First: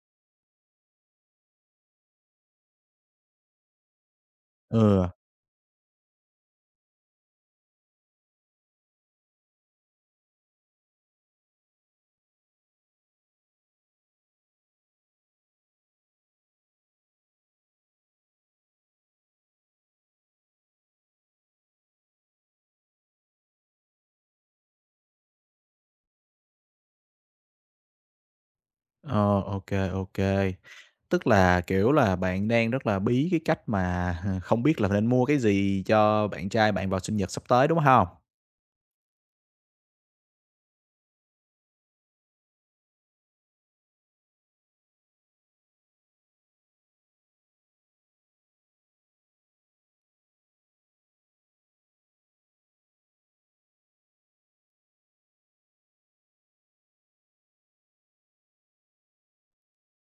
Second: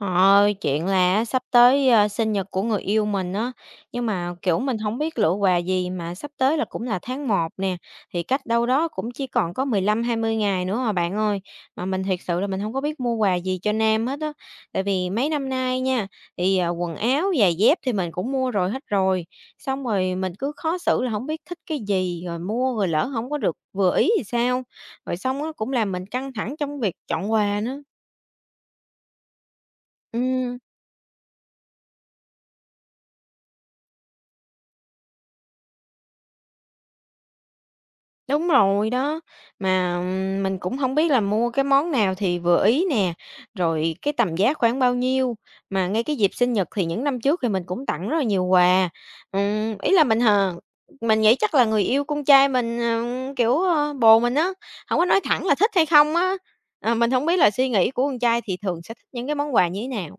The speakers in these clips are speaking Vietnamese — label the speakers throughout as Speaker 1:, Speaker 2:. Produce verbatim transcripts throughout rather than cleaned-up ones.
Speaker 1: Họ ơi, chuyện là á sắp tới, ơ, sinh nhật của người yêu mình á, nhưng mà, kiểu, mình không
Speaker 2: Ừ,
Speaker 1: biết lựa quà gì mà sắp tới là cũng là tháng một nè, thì cách đâu đó cũng chỉ còn có mười lăm hai mươi ngày nữa à bạn ơi. Mà mình thiệt sự là mình không có biết mua quà gì cho nam hết á, tại vì mấy năm nay nha, thì, à, quần áo, giày dép thì mình cũng mua rồi hết rồi, xong rồi mình cứ khó xử là không biết thích cái gì, rồi mua rồi lỡ không có được vừa ý thì sao? Rồi xong á cũng làm mình căng thẳng trong việc chọn quà nữa.
Speaker 2: ờ, OK, OK.
Speaker 1: Ừm.
Speaker 2: Tức là, kiểu là, bạn đang rất là bí cái cách mà không biết là nên mua cái gì cho bạn trai bạn vào sinh nhật sắp tới, đúng không?
Speaker 1: Đúng rồi đó, mà, ừm, mình cũng không biết là mua cái món nào thì vừa ý nè, rồi cái tầm giá khoảng bao nhiêu. Mà ngay cái dịp sinh nhật thì những năm trước thì mình cũng tặng rất là nhiều quà, ừm, ý là mình hờ mình nghĩ chắc là người yêu con trai mình, ờ, kiểu, ơ, bồ mình á, không có nói thẳng là thích hay không á. Ờ, mình không biết là suy nghĩ của con trai thì thường sẽ thích những cái món quà như thế nào.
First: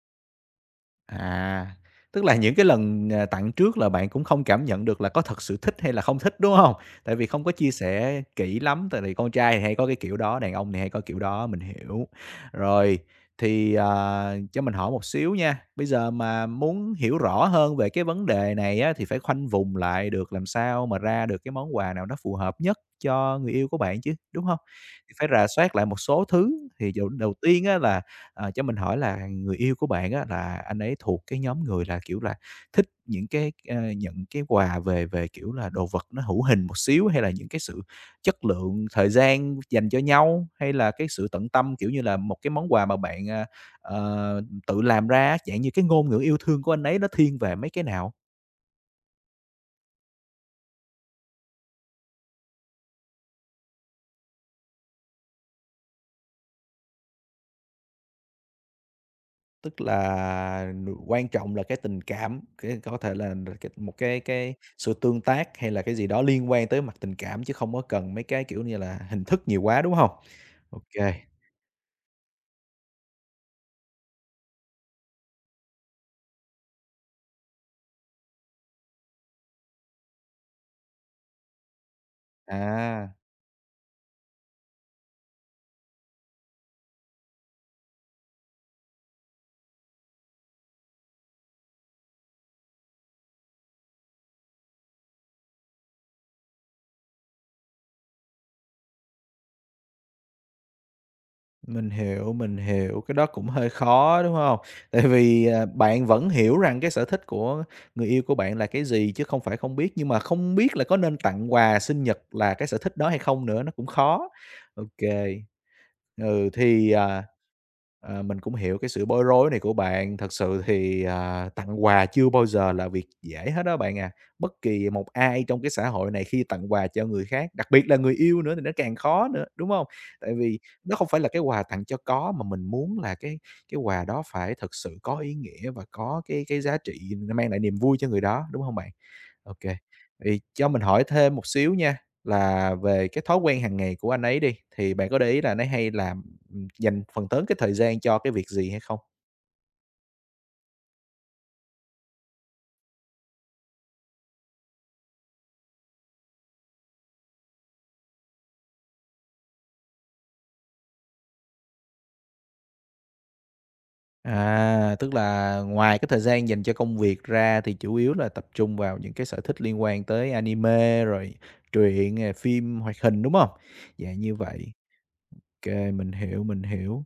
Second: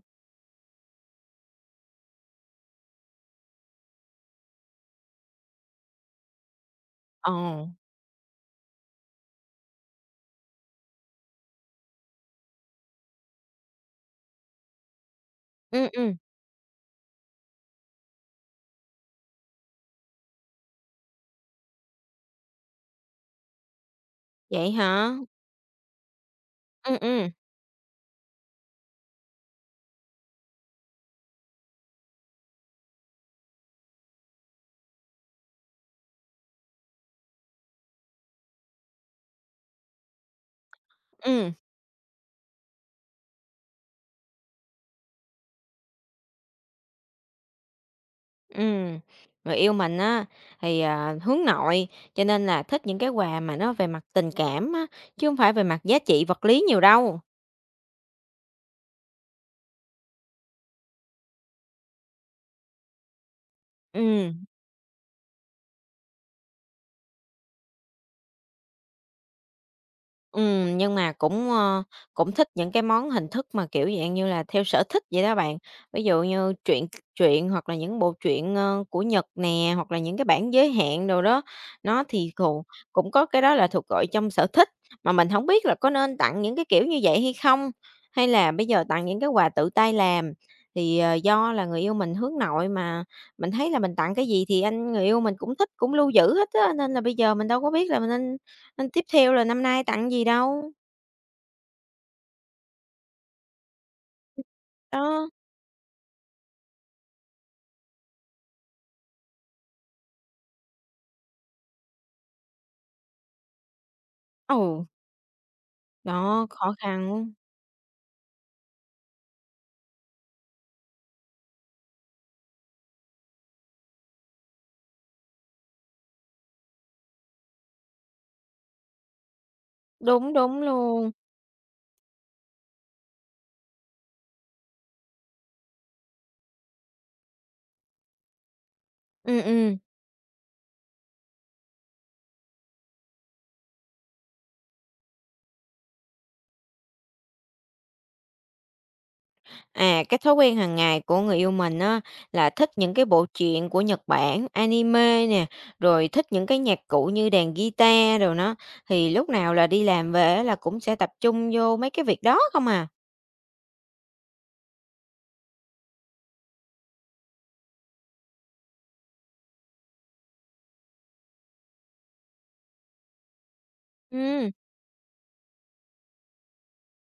Speaker 2: À, tức là những cái lần, à, tặng trước là bạn cũng không cảm nhận được là có thật sự thích hay là không thích, đúng không? Tại vì
Speaker 1: Ờ,
Speaker 2: không có chia sẻ kỹ lắm, tại vì con trai thì hay có cái kiểu đó, đàn ông thì hay có kiểu đó, mình hiểu. Rồi, thì, ờ, cho mình hỏi một xíu nha, bây
Speaker 1: ừm,
Speaker 2: giờ
Speaker 1: ừm,
Speaker 2: mà muốn hiểu rõ hơn về cái vấn đề này á, thì phải khoanh vùng lại được làm sao mà ra được cái món quà nào nó phù hợp nhất cho người yêu của bạn chứ, đúng không?
Speaker 1: vậy
Speaker 2: Thì
Speaker 1: hả?
Speaker 2: phải rà soát lại một số thứ, thì
Speaker 1: Ừm,
Speaker 2: dụ
Speaker 1: ừm,
Speaker 2: đầu tiên á là Ờ, cho mình hỏi là người yêu của bạn á, là anh ấy thuộc cái nhóm người là, kiểu là, thích những cái, ờ, nhận cái quà về về, kiểu là, đồ vật nó hữu hình một xíu, hay là những cái sự chất lượng thời gian dành cho nhau, hay là cái sự tận
Speaker 1: ừm.
Speaker 2: tâm, kiểu như là, một cái món quà mà bạn, à, ờ, tự làm ra dạng như cái ngôn ngữ yêu thương của anh ấy nó thiên về mấy cái nào?
Speaker 1: Ừm, người yêu mình á thì, à, hướng nội, cho nên là thích những cái quà mà nó về mặt tình cảm á, chứ không phải về mặt giá trị vật lý nhiều đâu.
Speaker 2: Tức là quan trọng là cái tình cảm, cái có thể là cái một cái
Speaker 1: Ừm.
Speaker 2: cái sự tương tác hay là cái gì đó liên quan tới mặt tình cảm chứ không có cần mấy cái, kiểu như là, hình thức nhiều quá, đúng không?
Speaker 1: Ừm,
Speaker 2: OK,
Speaker 1: nhưng mà cũng, ơ, cũng thích những cái món hình thức mà, kiểu, dạng như là, theo sở thích vậy đó bạn. Ví dụ như truyện truyện hoặc là những bộ truyện, ơ, của Nhật nè, hoặc là những cái bản giới hạn đồ đó, nó thì cù
Speaker 2: à,
Speaker 1: cũng có cái đó là thuộc gọi trong sở thích, mà mình không biết là có nên tặng những cái kiểu như vậy hay không? Hay là bây giờ tặng những cái quà tự tay làm? Thì, ờ, do là người yêu mình hướng nội mà, mình thấy là mình tặng cái gì thì anh người yêu mình cũng thích, cũng lưu giữ hết á, nên là bây giờ mình đâu có biết là mình nên nên tiếp theo là năm nay tặng gì đâu,
Speaker 2: mình hiểu, mình hiểu, cái đó cũng hơi khó, đúng không? Tại
Speaker 1: đó.
Speaker 2: vì, à, bạn vẫn hiểu rằng cái sở thích của người yêu của bạn là cái gì chứ không phải không biết, nhưng mà không biết là có nên tặng quà sinh nhật là cái sở thích đó hay không nữa, nó cũng khó.
Speaker 1: ồ
Speaker 2: OK.
Speaker 1: đó,
Speaker 2: Ừ,
Speaker 1: khó
Speaker 2: thì,
Speaker 1: khăn
Speaker 2: à,
Speaker 1: lắm.
Speaker 2: ờ, mình cũng hiểu cái sự bối rối này của bạn. Thật sự thì, à, tặng quà chưa bao giờ là việc dễ hết đó bạn à. Bất kỳ một ai trong cái xã hội này khi tặng quà cho người khác, đặc biệt là người yêu nữa thì nó càng khó nữa, đúng không?
Speaker 1: Đúng,
Speaker 2: Tại vì
Speaker 1: đúng
Speaker 2: nó không
Speaker 1: luôn.
Speaker 2: phải là cái quà tặng cho có, mà mình muốn là cái cái quà đó phải thật sự có ý nghĩa và có cái cái giá trị nó mang lại niềm vui cho người đó, đúng không bạn?
Speaker 1: Ừ,
Speaker 2: OK.
Speaker 1: ừ.
Speaker 2: Vậy cho mình hỏi thêm một xíu nha, là về cái thói quen hàng ngày của anh ấy đi, thì bạn có để ý là anh ấy hay làm, ừm, dành phần lớn cái thời gian cho cái việc gì hay không?
Speaker 1: À, cái thói quen hàng ngày của người yêu mình á, là thích những cái bộ truyện của Nhật Bản, anime nè, rồi thích những cái nhạc cụ như đàn guitar rồi nó thì lúc nào là đi làm về á là cũng sẽ tập trung vô mấy cái việc đó không à.
Speaker 2: À, tức là ngoài cái thời gian dành cho công việc ra thì chủ yếu là tập trung vào những cái sở thích liên quan tới anime, rồi truyện, à, phim hoạt hình, đúng không? Dạ, như
Speaker 1: Ừ.
Speaker 2: vậy. Kê, mình hiểu, mình hiểu.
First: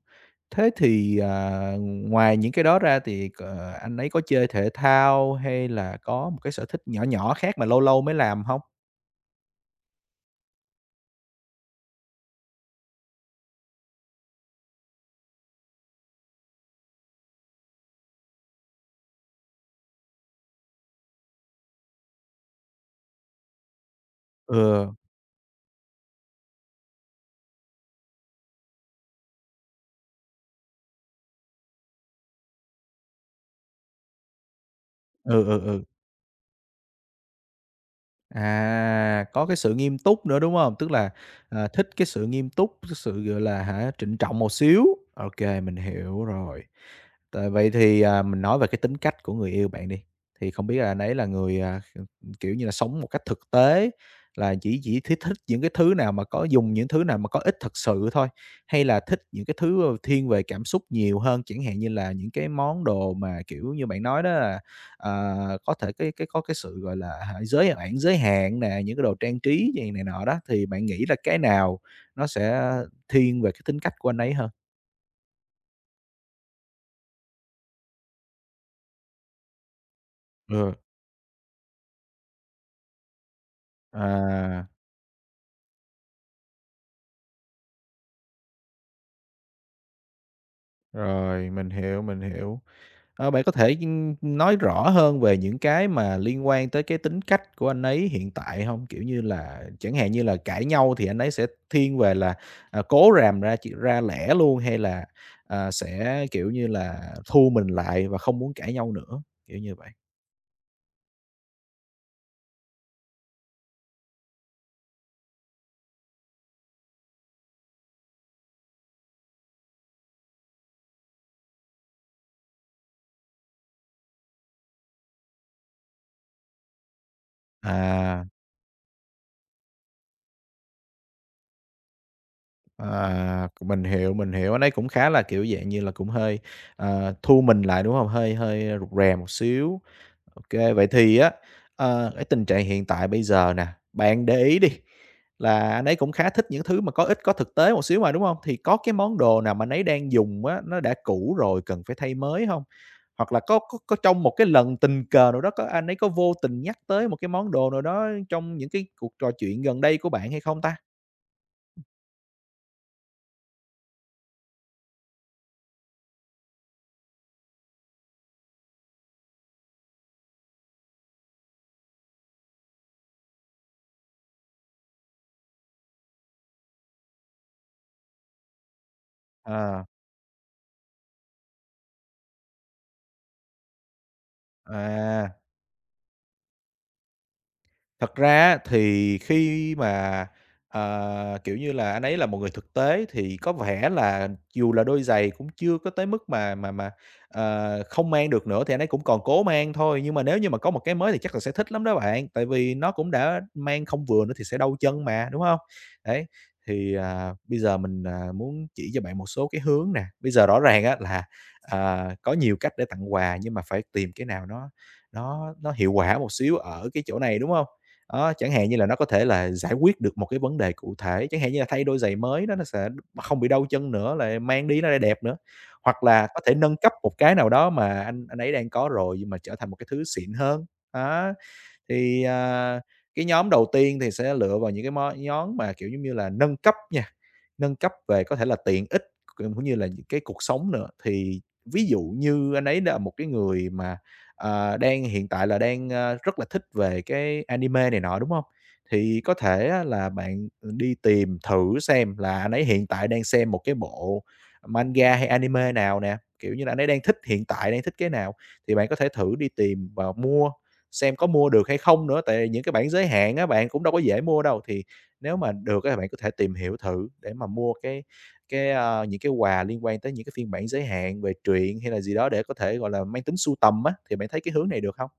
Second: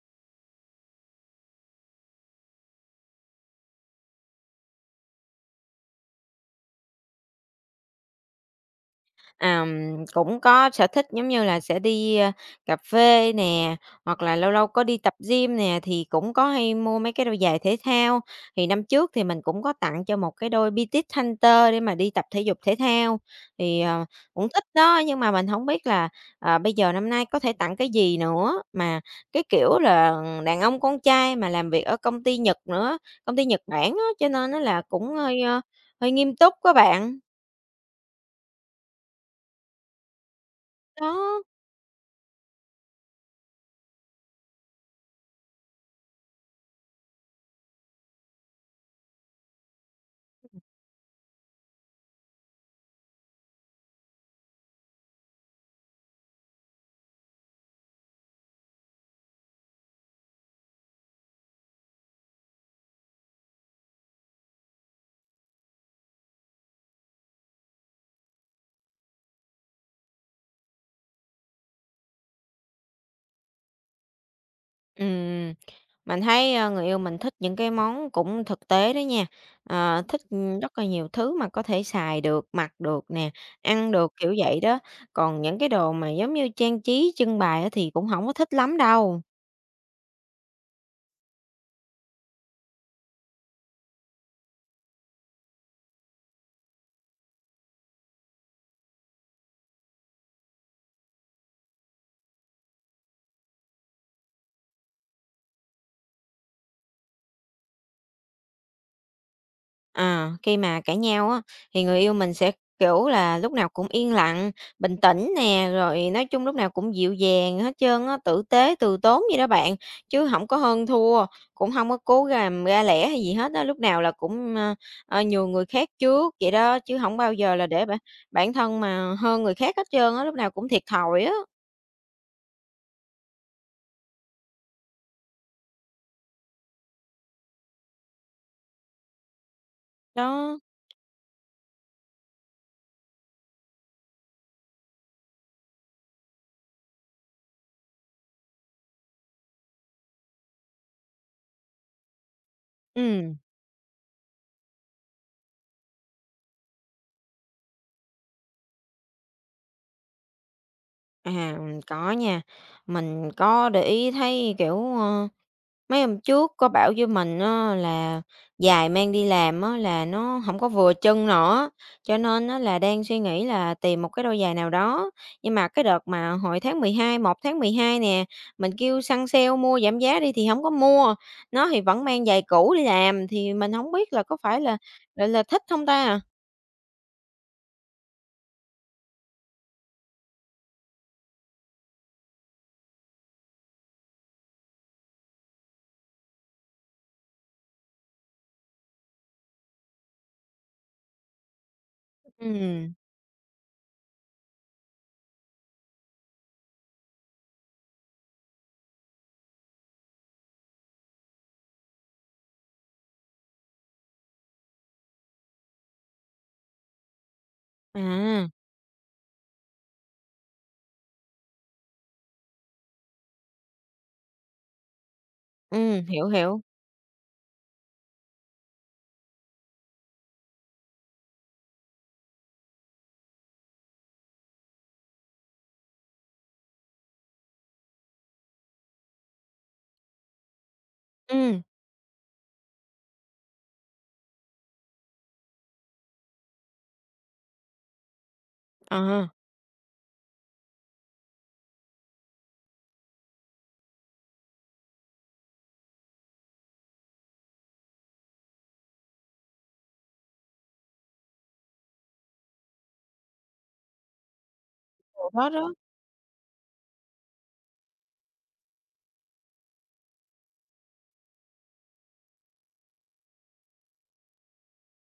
Speaker 2: Thế thì, à, ngoài những cái đó ra thì c ờ, anh ấy có chơi thể thao hay là có một cái sở thích nhỏ nhỏ khác mà lâu lâu mới làm không?
Speaker 1: Ờm, cũng có sở thích giống như là sẽ đi, a, cà phê nè, hoặc là lâu lâu có đi tập gym nè, thì cũng có hay mua mấy cái đôi giày thể thao. Thì năm trước thì mình cũng có tặng cho một cái đôi Pitit Hunter để mà đi tập thể dục thể thao, thì, ờ, cũng thích
Speaker 2: Ừ,
Speaker 1: đó, nhưng mà mình không biết là, ờ, bây giờ năm nay có thể tặng cái gì nữa. Mà cái kiểu là đàn ông con trai mà làm việc ở công ty Nhật nữa, công ty Nhật Bản á, cho nên nó là cũng hơi,
Speaker 2: ừ, ừ,
Speaker 1: ơ,
Speaker 2: ừ.
Speaker 1: hơi nghiêm túc các bạn.
Speaker 2: À, có cái sự nghiêm túc nữa, đúng không? Tức là,
Speaker 1: Đó.
Speaker 2: à, thích cái sự nghiêm túc, cái sự, gọi là, hả, trịnh trọng một xíu. OK mình hiểu rồi. Tại vậy thì, à, mình nói về cái tính cách của người yêu bạn đi, thì không biết là anh ấy là người, à, kiểu như là, sống một cách thực tế, là chỉ chỉ thích thích những cái thứ nào mà có dùng những thứ nào mà có ích thật sự thôi, hay là thích những cái thứ, ờ, thiên về cảm xúc nhiều hơn, chẳng hạn như là những cái món đồ mà, kiểu như, bạn nói đó ờ, có thể cái cái có cái sự, gọi là, hả, giới hạn giới hạn nè, những cái đồ trang trí gì này nọ đó, thì bạn nghĩ là cái nào nó sẽ thiên về cái tính cách của anh ấy hơn?
Speaker 1: Ừm, mình thấy, ơ, người yêu mình thích những cái món cũng thực tế đó nha, ờ, thích, ừm,
Speaker 2: Ừ,
Speaker 1: rất là nhiều thứ mà có thể xài được, mặc được nè, ăn được, kiểu vậy
Speaker 2: à,
Speaker 1: đó. Còn những cái đồ mà giống như trang trí trưng bày á thì cũng không có thích lắm đâu.
Speaker 2: rồi, mình hiểu, mình hiểu. Ờ, bạn có thể, nói rõ hơn về những cái mà liên quan tới cái tính cách của anh ấy hiện tại hông? Kiểu như là, chẳng hạn như là cãi nhau thì anh ấy sẽ thiên về là, à, cố ràm ra chuyện ra lẽ luôn, hay là, à, sẽ, kiểu như là, thu mình lại và không muốn cãi nhau nữa, kiểu như vậy?
Speaker 1: À, khi mà cãi nhau á, thì người yêu mình sẽ, kiểu là, lúc nào cũng yên lặng, bình tĩnh nè, rồi nói chung lúc nào cũng dịu dàng hết trơn á, tử tế, từ tốn vậy đó bạn, chứ không có hơn thua, cũng không có cố làm ra lẻ hay gì hết á, lúc nào là cũng, ơ, ờ, nhường người khác trước vậy đó, chứ không bao giờ là để bản
Speaker 2: À,
Speaker 1: bản thân mà hơn người khác hết trơn á, lúc nào cũng thiệt thòi á.
Speaker 2: à, mình hiểu, mình hiểu, anh ấy cũng khá là, kiểu, dạng như là, cũng hơi, ờ, thu mình lại, đúng hông? Hơi hơi rụt rè một xíu.
Speaker 1: Đó,
Speaker 2: OK, vậy thì á, ờ, cái tình trạng hiện tại bây giờ nè, bạn để ý đi, là anh ấy cũng khá thích những thứ mà có ích, có thực tế một xíu mà, đúng không? Thì có cái món đồ nào mà anh ấy đang dùng á, nó đã cũ rồi cần phải thay mới không? Hoặc
Speaker 1: ừm,
Speaker 2: là có có có trong một cái lần tình cờ nào đó, có anh ấy có vô tình nhắc tới một cái món đồ nào đó trong những cái cuộc trò chuyện gần đây của bạn hay không ta?
Speaker 1: à, có nha, mình có để ý thấy, kiểu, mấy hôm trước có bảo với mình á là giày mang đi làm á là nó không có vừa chân nữa, cho nên á là đang suy nghĩ là tìm một cái đôi giày nào đó. Nhưng mà cái đợt mà hồi tháng mười hai một tháng mười hai nè, mình kêu săn sale mua
Speaker 2: Ờ,
Speaker 1: giảm giá đi thì không có mua, nó thì vẫn mang giày cũ đi làm, thì mình không biết là có phải là là
Speaker 2: à.
Speaker 1: là thích không ta?
Speaker 2: Thật ra á thì khi mà, ờ, kiểu như là, anh ấy là một người thực tế thì có vẻ là dù là đôi giày cũng chưa có tới mức mà mà mà, ờ, không mang được nữa thì anh ấy cũng còn cố mang thôi. Nhưng mà nếu như mà có một cái mới thì chắc là sẽ thích lắm đó bạn, tại vì nó
Speaker 1: Ừm,
Speaker 2: cũng đã mang không vừa nữa thì sẽ đau chân mà, đúng không? Đấy, thì, à, bây giờ mình, à, muốn chỉ cho bạn một số cái hướng nè. Bây giờ rõ ràng á là, à, có nhiều cách để tặng quà nhưng mà phải tìm cái nào nó nó nó hiệu quả một xíu ở cái chỗ này, đúng không? Đó,
Speaker 1: à,
Speaker 2: chẳng hạn như là nó có thể là giải quyết được một cái vấn đề cụ thể, chẳng hạn như là thay đôi giày mới đó, nó sẽ không bị đau chân nữa, lại mang đi nó lại đẹp nữa. Hoặc
Speaker 1: ừm, hiểu,
Speaker 2: là có thể
Speaker 1: hiểu,
Speaker 2: nâng cấp một cái nào đó mà anh anh ấy đang có rồi nhưng mà trở thành một cái thứ xịn hơn. Đó, thì, à, cái nhóm đầu tiên thì sẽ lựa vào những cái món nhóm mà, kiểu, giống như là, nâng cấp nha. Nâng cấp về có thể là tiện ích cũng như là những cái cuộc sống nữa. Thì
Speaker 1: ừm,
Speaker 2: ví dụ như anh ấy là một cái người mà, ờ, đang hiện tại là đang, ơ, rất là thích về cái anime này nọ, đúng không? Thì
Speaker 1: à,
Speaker 2: có thể á là bạn, ừ, đi tìm thử xem là anh ấy hiện tại đang xem một cái bộ manga hay anime nào nè, kiểu như là, anh ấy đang thích hiện tại đang thích cái nào thì bạn có thể thử đi tìm và mua, xem có mua được hay không nữa, tại những cái bản giới hạn á bạn cũng đâu có dễ mua đâu thì nếu
Speaker 1: đó
Speaker 2: mà
Speaker 1: đó.
Speaker 2: được á, bạn có thể tìm hiểu thử để mà mua cái cái, a, những cái quà liên quan tới những cái phiên bản giới hạn về truyện hay là gì đó để có thể, gọi là, mang tính sưu tầm á, thì bạn thấy cái hướng này được không?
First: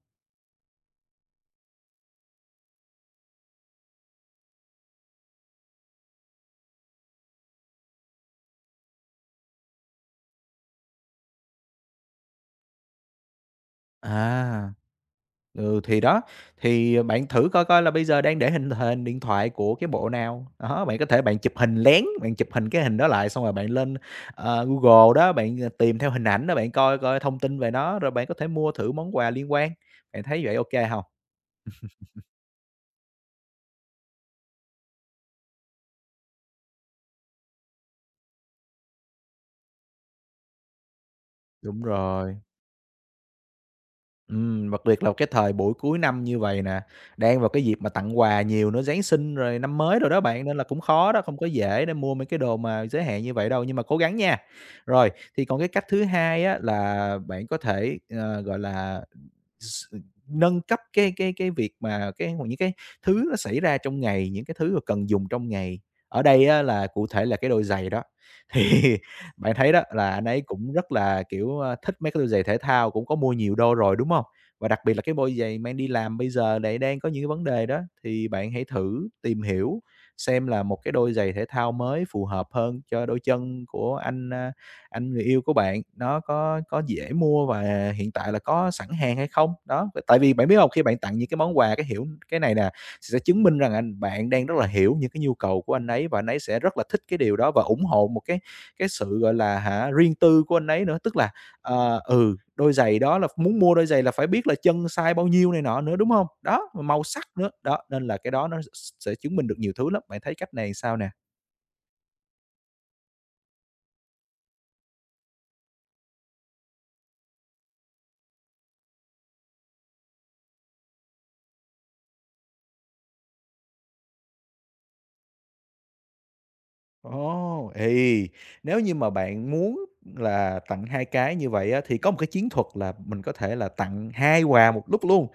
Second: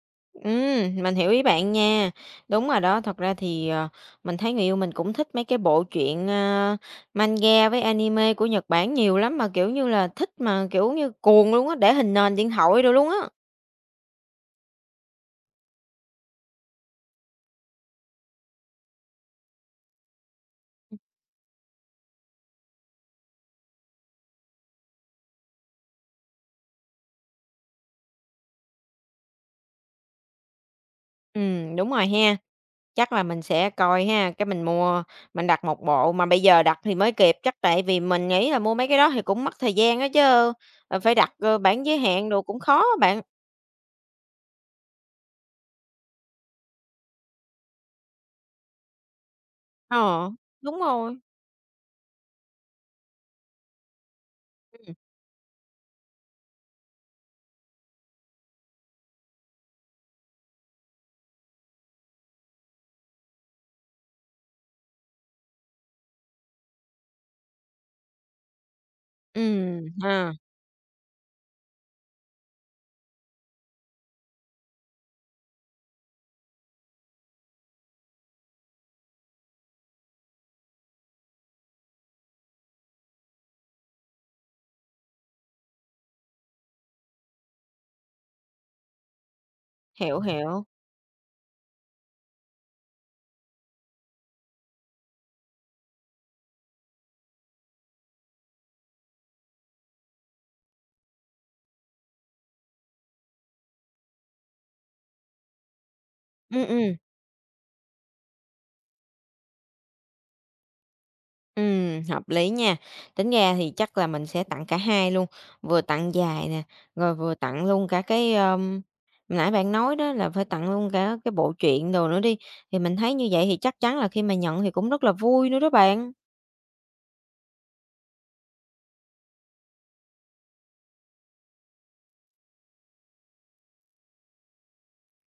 Speaker 1: Ừm, mình hiểu ý bạn nha. Đúng rồi đó, thật ra thì, ờ, mình thấy người yêu mình cũng thích mấy cái bộ truyện, ơ, manga với anime của Nhật Bản nhiều lắm, mà, kiểu như là, thích mà, kiểu như, cuồng luôn á, để hình nền điện thoại đồ luôn á.
Speaker 2: À, ừ, thì đó, thì bạn thử coi coi là bây giờ đang để hình hình điện thoại của cái bộ nào. Đó, bạn có thể bạn chụp hình lén, bạn chụp hình cái hình đó lại xong rồi bạn lên, ờ, Google đó, bạn, ờ, tìm theo hình ảnh đó, bạn coi coi thông tin về nó, rồi bạn có thể mua thử món quà liên quan. Bạn thấy vậy OK không?
Speaker 1: Ừm, đúng rồi ha, chắc là mình sẽ coi ha, cái mình mua mình đặt một bộ, mà bây giờ đặt thì mới kịp, chắc tại vì mình nghĩ là mua mấy cái đó thì cũng mất thời gian á chứ, ờ, phải đặt, ơ,
Speaker 2: Đúng
Speaker 1: bản giới hạn
Speaker 2: rồi.
Speaker 1: đồ cũng khó á bạn.
Speaker 2: Ừm, đặc biệt là cái thời buổi cuối năm như vậy nè, đang vào cái dịp mà tặng quà nhiều nữa, Giáng sinh rồi năm mới rồi đó
Speaker 1: Ờ,
Speaker 2: bạn, nên là
Speaker 1: đúng
Speaker 2: cũng khó
Speaker 1: rồi,
Speaker 2: đó, không có dễ để mua mấy cái đồ mà giới hạn như vậy đâu, nhưng mà cố gắng nha.
Speaker 1: ừm,
Speaker 2: Rồi, thì còn cái cách thứ hai á là bạn có thể, ờ, gọi là S nâng cấp cái cái cái việc mà cái những cái thứ nó xảy ra trong ngày, những cái thứ mà cần dùng trong ngày. Ở đây á là cụ thể là cái đôi giày đó, thì bạn thấy đó
Speaker 1: ừm,
Speaker 2: là anh
Speaker 1: ha,
Speaker 2: ấy cũng rất là, kiểu, ơ, thích mấy cái đôi giày thể thao, cũng có mua nhiều đôi rồi, đúng không? Và đặc biệt là cái đôi giày mang đi làm bây giờ lại đang có những cái vấn đề đó, thì bạn hãy thử tìm hiểu xem là một cái đôi giày thể thao mới phù hợp hơn cho đôi chân của anh, à, anh người yêu của bạn nó có có dễ mua và hiện tại là có sẵn hàng hay không? Đó, tại
Speaker 1: hiểu,
Speaker 2: vì bạn biết
Speaker 1: hiểu.
Speaker 2: không? Khi bạn tặng những cái món quà, cái hiểu cái này nè, sẽ chứng minh rằng anh bạn đang rất là hiểu những cái nhu cầu của anh ấy và anh ấy sẽ rất là thích cái điều đó và ủng hộ một cái cái sự, gọi là, hả, riêng tư của anh ấy nữa. Tức là, ờ, ừ, đôi giày đó là muốn mua đôi giày là phải biết là chân size bao nhiêu này nọ nữa, đúng không?
Speaker 1: Ừm,
Speaker 2: Đó, mà
Speaker 1: ừm.
Speaker 2: màu sắc nữa, đó, nên là cái đó nó sẽ chứng minh được nhiều thứ lắm. Bạn thấy cách này sao nè?
Speaker 1: Ừm, hợp lý nha. Tính ra thì chắc là mình sẽ tặng cả hai luôn, vừa tặng dài nè, rồi vừa tặng luôn cả cái, ờm, nãy bạn nói đó là phải tặng luôn cả cái bộ truyện đồ nữa đi, thì mình thấy như vậy thì chắc chắn là khi mà nhận thì cũng rất là vui nữa đó bạn.
Speaker 2: Ồ, ì, nếu như mà bạn muốn là tặng hai cái như vậy á, thì có một cái chiến thuật là mình có thể là tặng hai quà một lúc luôn.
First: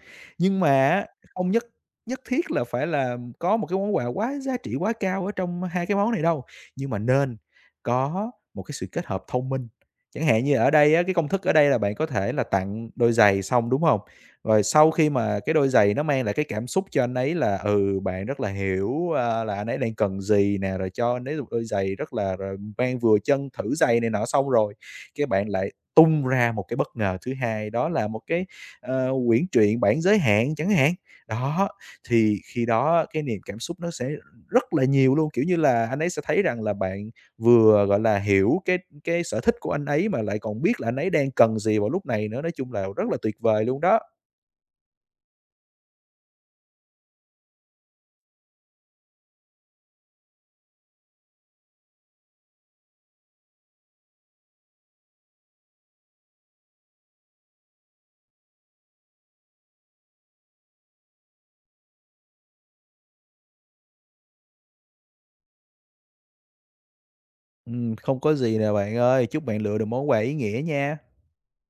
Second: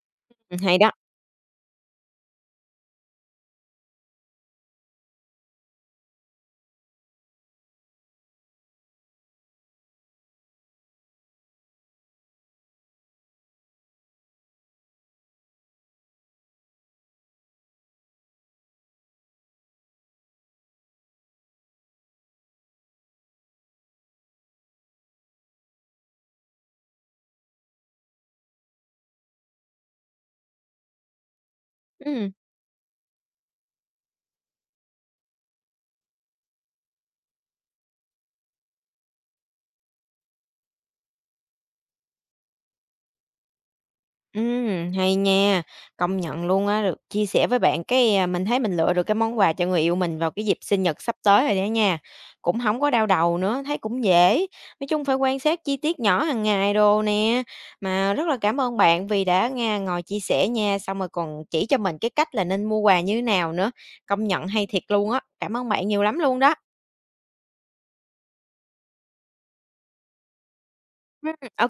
Speaker 1: Ừm,
Speaker 2: Nhưng mà
Speaker 1: hay đó,
Speaker 2: á, không nhất nhất thiết là phải là có một cái món quà quá giá trị, quá cao ở trong hai cái món này đâu, nhưng mà nên có một cái sự kết hợp thông minh. Chẳng hạn như ở đây á, cái công thức ở đây là bạn có thể là tặng đôi giày xong, đúng không? Rồi sau khi mà cái đôi giày nó mang lại cái cảm xúc cho anh ấy là, ừ, bạn rất là hiểu, a, là anh ấy đang cần gì nè, rồi cho anh ấy một đôi giày rất là rồi mang vừa chân, thử giày này nọ xong rồi, cái bạn lại tung ra một cái bất ngờ thứ hai, đó là một cái, ờ, quyển truyện bản giới hạn chẳng hạn. Đó,
Speaker 1: ừm.
Speaker 2: thì khi đó cái niềm cảm xúc nó sẽ rất là nhiều luôn, kiểu như là, anh ấy sẽ thấy rằng là bạn vừa, gọi là, hiểu cái cái sở thích của anh ấy mà lại còn biết là anh ấy đang cần gì vào lúc này nữa, nói chung là rất là tuyệt vời luôn đó.
Speaker 1: Ừm, hay nha, công nhận luôn á, được chia sẻ với bạn cái, à, mình thấy mình lựa được cái món quà cho người yêu mình vào cái dịp sinh nhật sắp tới rồi đó nha. Cũng không có đau đầu nữa, thấy cũng dễ, nói chung phải quan sát chi tiết nhỏ hàng ngày đồ nè. Mà rất là cảm ơn bạn vì đã nghe ngồi chia sẻ nha, xong rồi còn chỉ cho mình cái cách là nên mua quà như thế nào nữa, công nhận hay thiệt luôn á. Cảm ơn bạn nhiều lắm luôn đó.
Speaker 2: Ừm, không có gì nè bạn ơi, chúc bạn lựa được món quà ý nghĩa nha.
Speaker 1: Ừm, ô